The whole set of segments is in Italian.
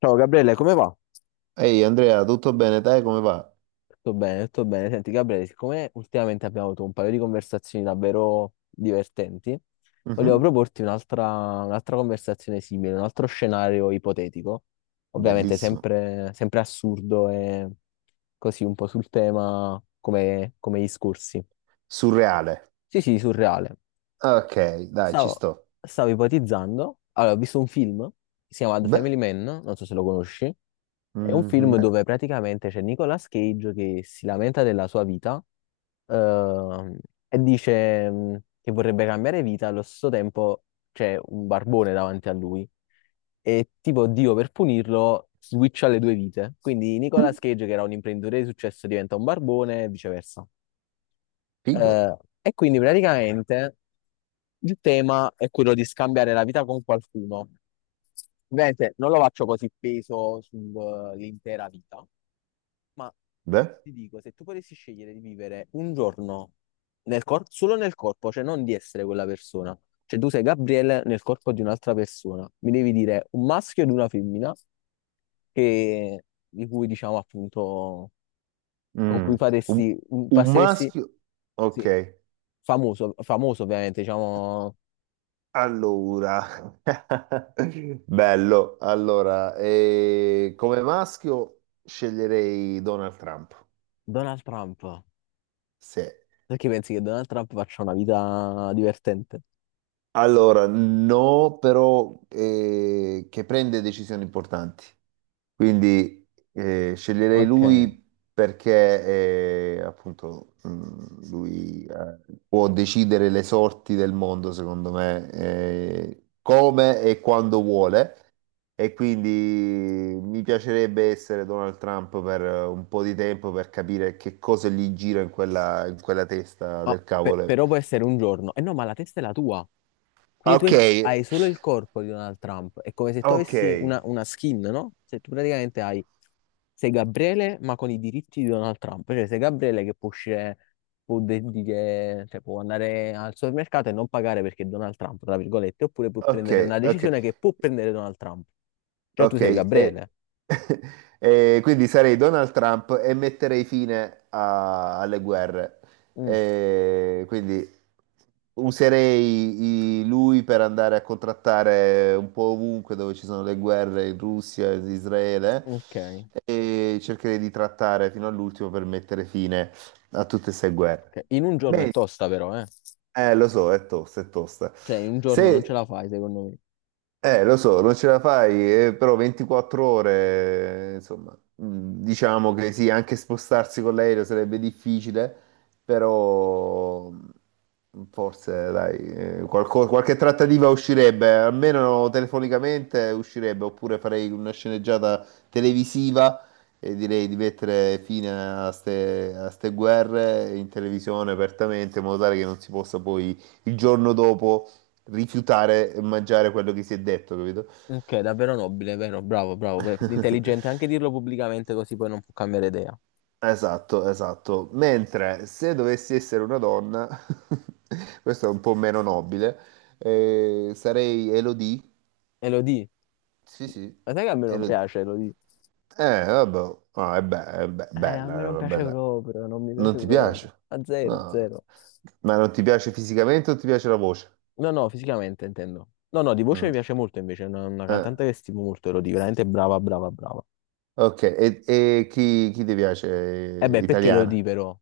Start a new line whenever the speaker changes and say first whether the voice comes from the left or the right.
left: Ciao Gabriele, come va?
right: Ehi Andrea, tutto bene? Te come va?
left: Tutto bene, tutto bene. Senti Gabriele, siccome ultimamente abbiamo avuto un paio di conversazioni davvero divertenti, volevo
right: Mhm.
left: proporti un'altra conversazione simile, un altro scenario ipotetico, ovviamente
right: Bellissimo,
left: sempre assurdo e così un po' sul tema come gli scorsi.
right: surreale.
left: Sì, sì, surreale.
right: Ok, dai, ci
left: Stavo,
right: sto.
left: stavo ipotizzando, allora ho visto un film, si chiama The
right: Beh,
left: Family Man, non so se lo conosci, è un
right: mhm,
left: film
right: beh,
left: dove praticamente c'è Nicolas Cage che si lamenta della sua vita, ehm, e dice che vorrebbe cambiare vita. Allo stesso tempo c'è un barbone davanti a lui e tipo Dio per punirlo switcha le due vite, quindi
right: mm,
left: Nicolas Cage, che era un imprenditore di successo, diventa un barbone e viceversa.
right: figo.
left: Eh, e quindi praticamente il tema è quello di scambiare la vita con qualcuno. Ovviamente non lo faccio così peso sull'intera vita, ma
right: Beh,
left: ti dico, se tu potessi scegliere di vivere un giorno solo nel corpo, cioè non di essere quella persona, cioè tu sei Gabriele nel corpo di un'altra persona, mi devi dire un maschio ed una femmina che- di cui diciamo appunto con
right: mm,
left: cui
right: un,
left: faresti,
right: un
left: passeresti,
right: maschio. Ok,
left: sì, famoso, famoso ovviamente, diciamo
right: allora. Bello. Allora, come maschio sceglierei Donald Trump.
left: Donald Trump.
right: Sì.
left: Perché pensi che Donald Trump faccia una vita divertente?
right: Allora, no, però che prende decisioni importanti. Quindi sceglierei
left: Ok.
right: lui perché appunto lui può decidere le sorti del mondo, secondo me, come e quando vuole. E quindi mi piacerebbe essere Donald Trump per un po' di tempo per capire che cosa gli gira in quella testa
left: Ah,
right: del cavolo.
left: però può essere un giorno. E no, ma la testa è la tua. Quindi tu
right: Ok,
left: hai solo il corpo di Donald Trump. È come se tu
right: ok,
left: avessi una skin, no? Se tu praticamente hai... Sei Gabriele, ma con i diritti di Donald Trump. Cioè, sei Gabriele che può uscire, può dire, cioè, può andare al supermercato e non pagare perché è Donald Trump, tra virgolette, oppure può
right: ok,
left: prendere una
right: ok.
left: decisione che può prendere Donald Trump. Però tu
right: Ok,
left: sei
right: e,
left: Gabriele.
right: e quindi sarei Donald Trump e metterei fine alle guerre.
left: Mm,
right: E quindi userei lui per andare a contrattare un po' ovunque dove ci sono le guerre in Russia, in Israele,
left: ok.
right: e cercherei di trattare fino all'ultimo per mettere fine a tutte queste guerre.
left: Ok, in un giorno è
right: Bene,
left: tosta però, eh.
right: lo so, è tosta, è tosta.
left: Cioè, in un giorno non ce
right: Se
left: la fai, secondo
right: lo so, non ce la fai, però 24 ore, insomma, mm, diciamo che sì, anche spostarsi con l'aereo sarebbe difficile, però mm, forse, dai, qualche trattativa uscirebbe, almeno telefonicamente uscirebbe, oppure farei una sceneggiata televisiva e direi di mettere fine a ste guerre in televisione apertamente, in modo tale che non si possa poi il giorno dopo rifiutare e mangiare quello che si è detto, capito?
left: me. Ok, davvero nobile, vero? Bravo, bravo. Intelligente anche dirlo pubblicamente così poi non può cambiare idea.
right: Esatto, esatto. Mentre se dovessi essere una donna, questo è un po' meno nobile, sarei Elodie.
left: E lo di.
right: Sì, sì,
left: Ma sai che a me non
right: Elodie.
left: piace, lo di.
right: Vabbè, ah, è, è
left: A me
right: bella, è
left: non
right: una
left: piace
right: bella.
left: proprio, non mi
right: Non
left: piace
right: ti
left: proprio.
right: piace?
left: A zero,
right: No.
left: zero.
right: Ma non ti piace fisicamente o ti piace la voce?
left: No, no, fisicamente intendo. No, no, di voce mi
right: Mm.
left: piace molto invece, è una
right: Eh,
left: cantante che stimo molto, Elodie, veramente brava, brava, brava.
right: ok, e chi, chi ti
left: E
right: piace?
left: beh, perché
right: Italiana?
left: Elodie però?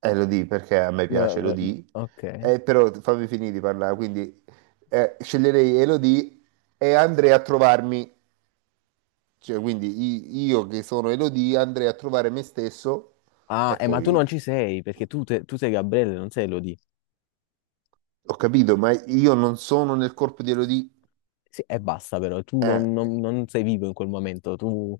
right: Elodie perché a me
left: Ma-
right: piace
left: ma- ma-
right: Elodie,
left: Ok.
right: però fammi finire di parlare, quindi sceglierei Elodie e andrei a trovarmi, cioè quindi io che sono Elodie andrei a trovare me stesso
left: Ah,
right: e
left: ma tu
right: poi
left: non ci sei, perché tu sei Gabriele, non sei Elodie.
right: ho capito, ma io non sono nel corpo di Elodie,
left: Sì, e basta però, tu
right: eh,
left: non, non- non sei vivo in quel momento, tu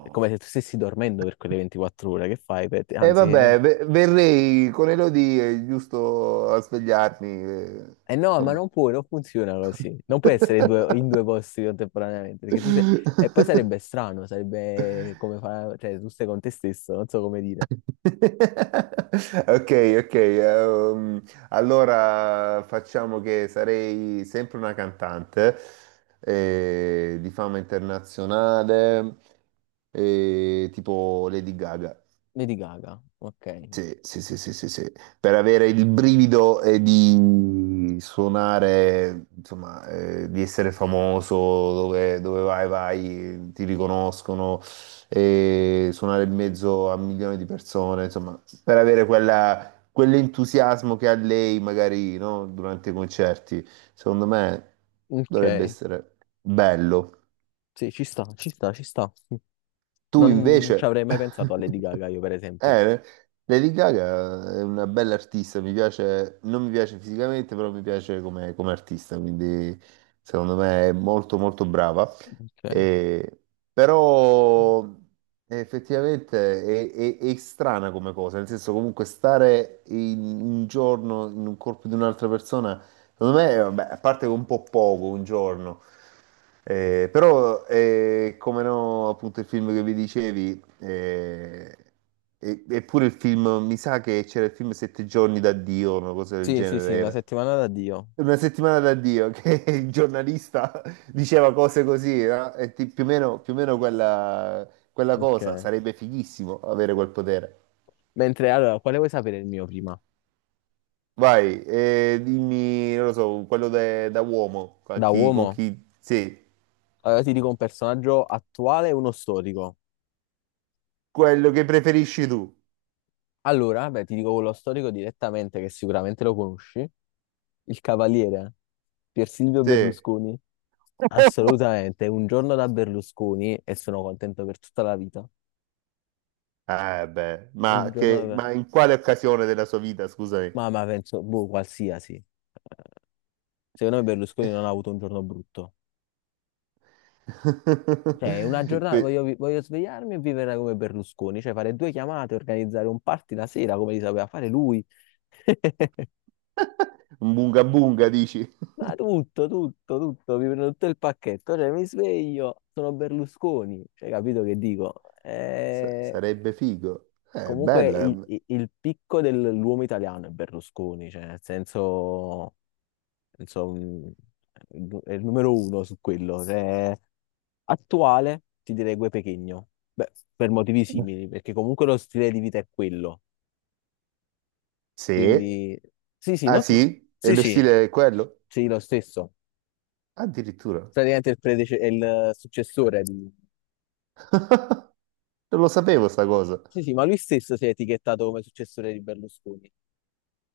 left: è come se tu stessi dormendo per quelle 24 ore, che fai?
right: E
left: Anzi,
right: vabbè, verrei con Elodie giusto a svegliarmi,
left: eh no, ma
right: insomma.
left: non puoi, non funziona così, non puoi essere in due posti contemporaneamente, perché tu sei... E poi sarebbe strano, sarebbe come fa... cioè tu stai con te stesso, non so come dire.
right: Ok, ok. Ehm, allora facciamo che sarei sempre una cantante di fama internazionale, tipo Lady Gaga.
left: Lady Gaga, ok,
right: Sì, sì, sì, sì, sì, sì. Per avere il brivido di suonare, insomma, di essere famoso, dove, dove vai, vai, ti riconoscono, e suonare in mezzo a milioni di persone, insomma, per avere quell'entusiasmo che ha lei magari, no, durante i concerti, secondo me dovrebbe
left: ok,
right: essere bello.
left: sì, ci sta, ci sta, ci sta.
right: Tu
left: Non ci
right: invece...
left: avrei mai pensato a Lady Gaga io, per esempio.
right: Eh, Lady Gaga è una bella artista, mi piace, non mi piace fisicamente, però mi piace come, come artista, quindi secondo me è molto molto brava.
left: Ok.
right: Eh, però effettivamente è strana come cosa, nel senso comunque stare in un giorno in un corpo di un'altra persona, secondo me, vabbè, a parte che è un po' poco, un giorno, però come no, appunto il film che vi dicevi, eppure il film, mi sa che c'era il film Sette giorni da Dio, una cosa del
left: Sì, sì, sì,
right: genere
left: una
right: era.
left: settimana da Dio.
right: Una settimana da Dio che il giornalista diceva cose così, no? E più o meno quella, quella cosa,
left: Ok.
right: sarebbe fighissimo avere quel potere.
left: Mentre allora, quale vuoi sapere il mio prima?
right: Vai, dimmi, non lo so, quello da uomo,
left: Da
right: con
left: uomo?
right: chi sì,
left: Allora ti dico un personaggio attuale e uno storico.
right: quello che preferisci tu,
left: Allora, beh, ti dico quello storico direttamente che sicuramente lo conosci, il cavaliere Pier Silvio
right: sì.
left: Berlusconi. Assolutamente, un giorno da Berlusconi e sono contento per tutta la vita.
right: Eh beh,
left: Un giorno da...
right: ma in quale occasione della sua vita, scusami?
left: Ma penso, boh, qualsiasi. Secondo me Berlusconi non ha avuto un giorno brutto. Cioè, una giornata,
right: Que-
left: voglio, voglio svegliarmi e vivere come Berlusconi, cioè fare due chiamate, organizzare un party la sera come li sapeva fare lui.
right: bunga bunga, dici?
left: Ma tutto, tutto, tutto, mi prendo tutto il pacchetto, cioè mi sveglio, sono Berlusconi, cioè capito che dico?
right: Sarebbe figo.
left: Comunque
right: Bella.
left: il picco dell'uomo italiano è Berlusconi, cioè nel senso, insomma, è il numero uno su quello, cioè, attuale ti direi Gue Pechegno, beh, per motivi simili, perché comunque lo stile di vita è quello,
right: Sì.
left: quindi sì, sì,
right: Ah
left: no,
right: sì? E
left: sì,
right: lo
left: sì,
right: stile è quello?
left: sì, lo stesso.
right: Addirittura.
left: Praticamente è il successore di...
right: Non lo sapevo sta cosa.
left: Sì, sì, ma lui stesso si è etichettato come successore di Berlusconi.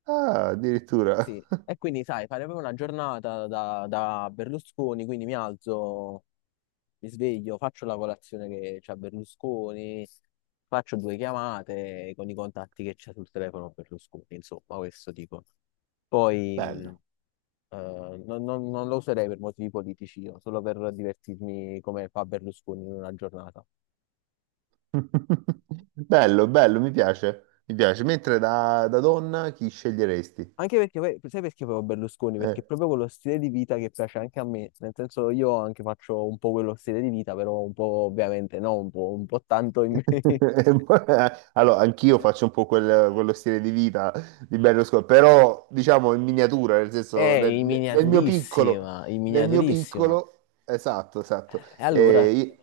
right: Ah, addirittura.
left: Sì, e quindi sai, fare proprio una giornata da Berlusconi, quindi mi alzo, mi sveglio, faccio la colazione che c'ha Berlusconi, faccio due chiamate con i contatti che c'ha sul telefono Berlusconi, insomma, questo dico. Poi
right: Bello.
left: non lo userei per motivi politici, io, solo per divertirmi come fa Berlusconi in una giornata.
right: Bello, bello, mi piace. Mi piace. Mentre da donna chi sceglieresti?
left: Anche perché poi, sai perché poi ho Berlusconi?
right: Eh.
left: Perché è proprio quello stile di vita che piace anche a me, nel senso io anche faccio un po' quello stile di vita, però un po' ovviamente no, un po' tanto in me.
right: Allora, anch'io faccio un po' quello stile di vita di Berlusconi, però diciamo in miniatura, nel senso
left: In miniaturissima, in
right: nel mio
left: miniaturissima.
right: piccolo, esatto, esatto.
left: E
right: Eh,
left: allora
right: io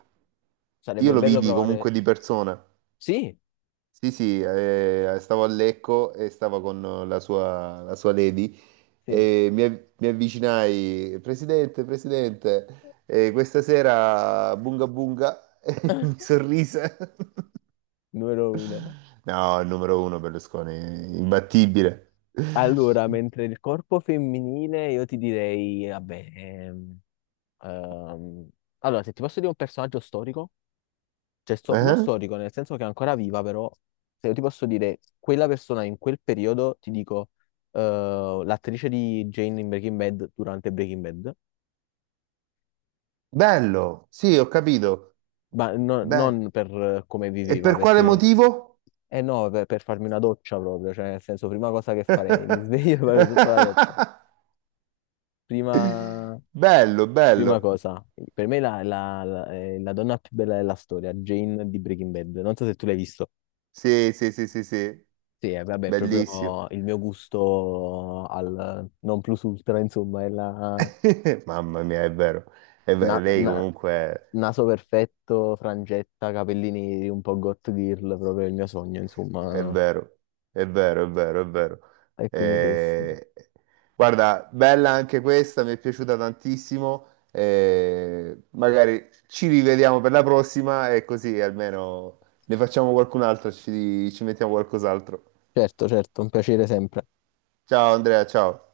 right: io
left: sarebbe
right: lo
left: bello
right: vidi
left: provare...
right: comunque di persona.
left: Sì,
right: Sì, sì, stavo a Lecco e stavo con la sua lady
left: sì,
right: e mi, mi avvicinai, Presidente, Presidente, questa sera Bunga Bunga e mi sorrise.
left: numero uno.
right: No, il numero uno Berlusconi, imbattibile.
left: Allora, mentre il corpo femminile, io ti direi, vabbè, ehm, allora, se ti posso dire un personaggio storico... cioè, non
right: Eh?
left: storico, nel senso che è ancora viva, però se io ti posso dire quella persona in quel periodo, ti dico l'attrice di Jane in Breaking Bad durante Breaking Bad,
right: Bello, sì, ho capito.
left: ma
right: Beh,
left: non per come
right: e
left: viveva,
right: per quale
left: perché
right: motivo?
left: eh no, per farmi una doccia proprio, cioè nel senso prima cosa che farei, mi sveglio e vado sotto la doccia. Prima,
right: Bello,
left: prima
right: bello.
left: cosa, per me è la donna più bella della storia, Jane di Breaking Bad, non so se tu l'hai visto.
right: Sì, sì, sì, sì, sì,
left: Sì, vabbè, è
right: bellissimo.
left: proprio il mio gusto al non plus ultra, insomma, è la
right: Mamma mia, è vero. È vero,
left: na-
right: lei
left: na-
right: comunque
left: naso perfetto, frangetta, capelli neri, un po' goth girl, proprio il mio sogno,
right: è
left: insomma.
right: vero, è vero, è vero, è vero.
left: E quindi questo.
right: Eh, Guarda, bella anche questa, mi è piaciuta tantissimo. Magari ci rivediamo per la prossima e così almeno ne facciamo qualcun'altra, ci, ci mettiamo qualcos'altro.
left: Certo, certo, un piacere sempre.
right: Ciao Andrea, ciao.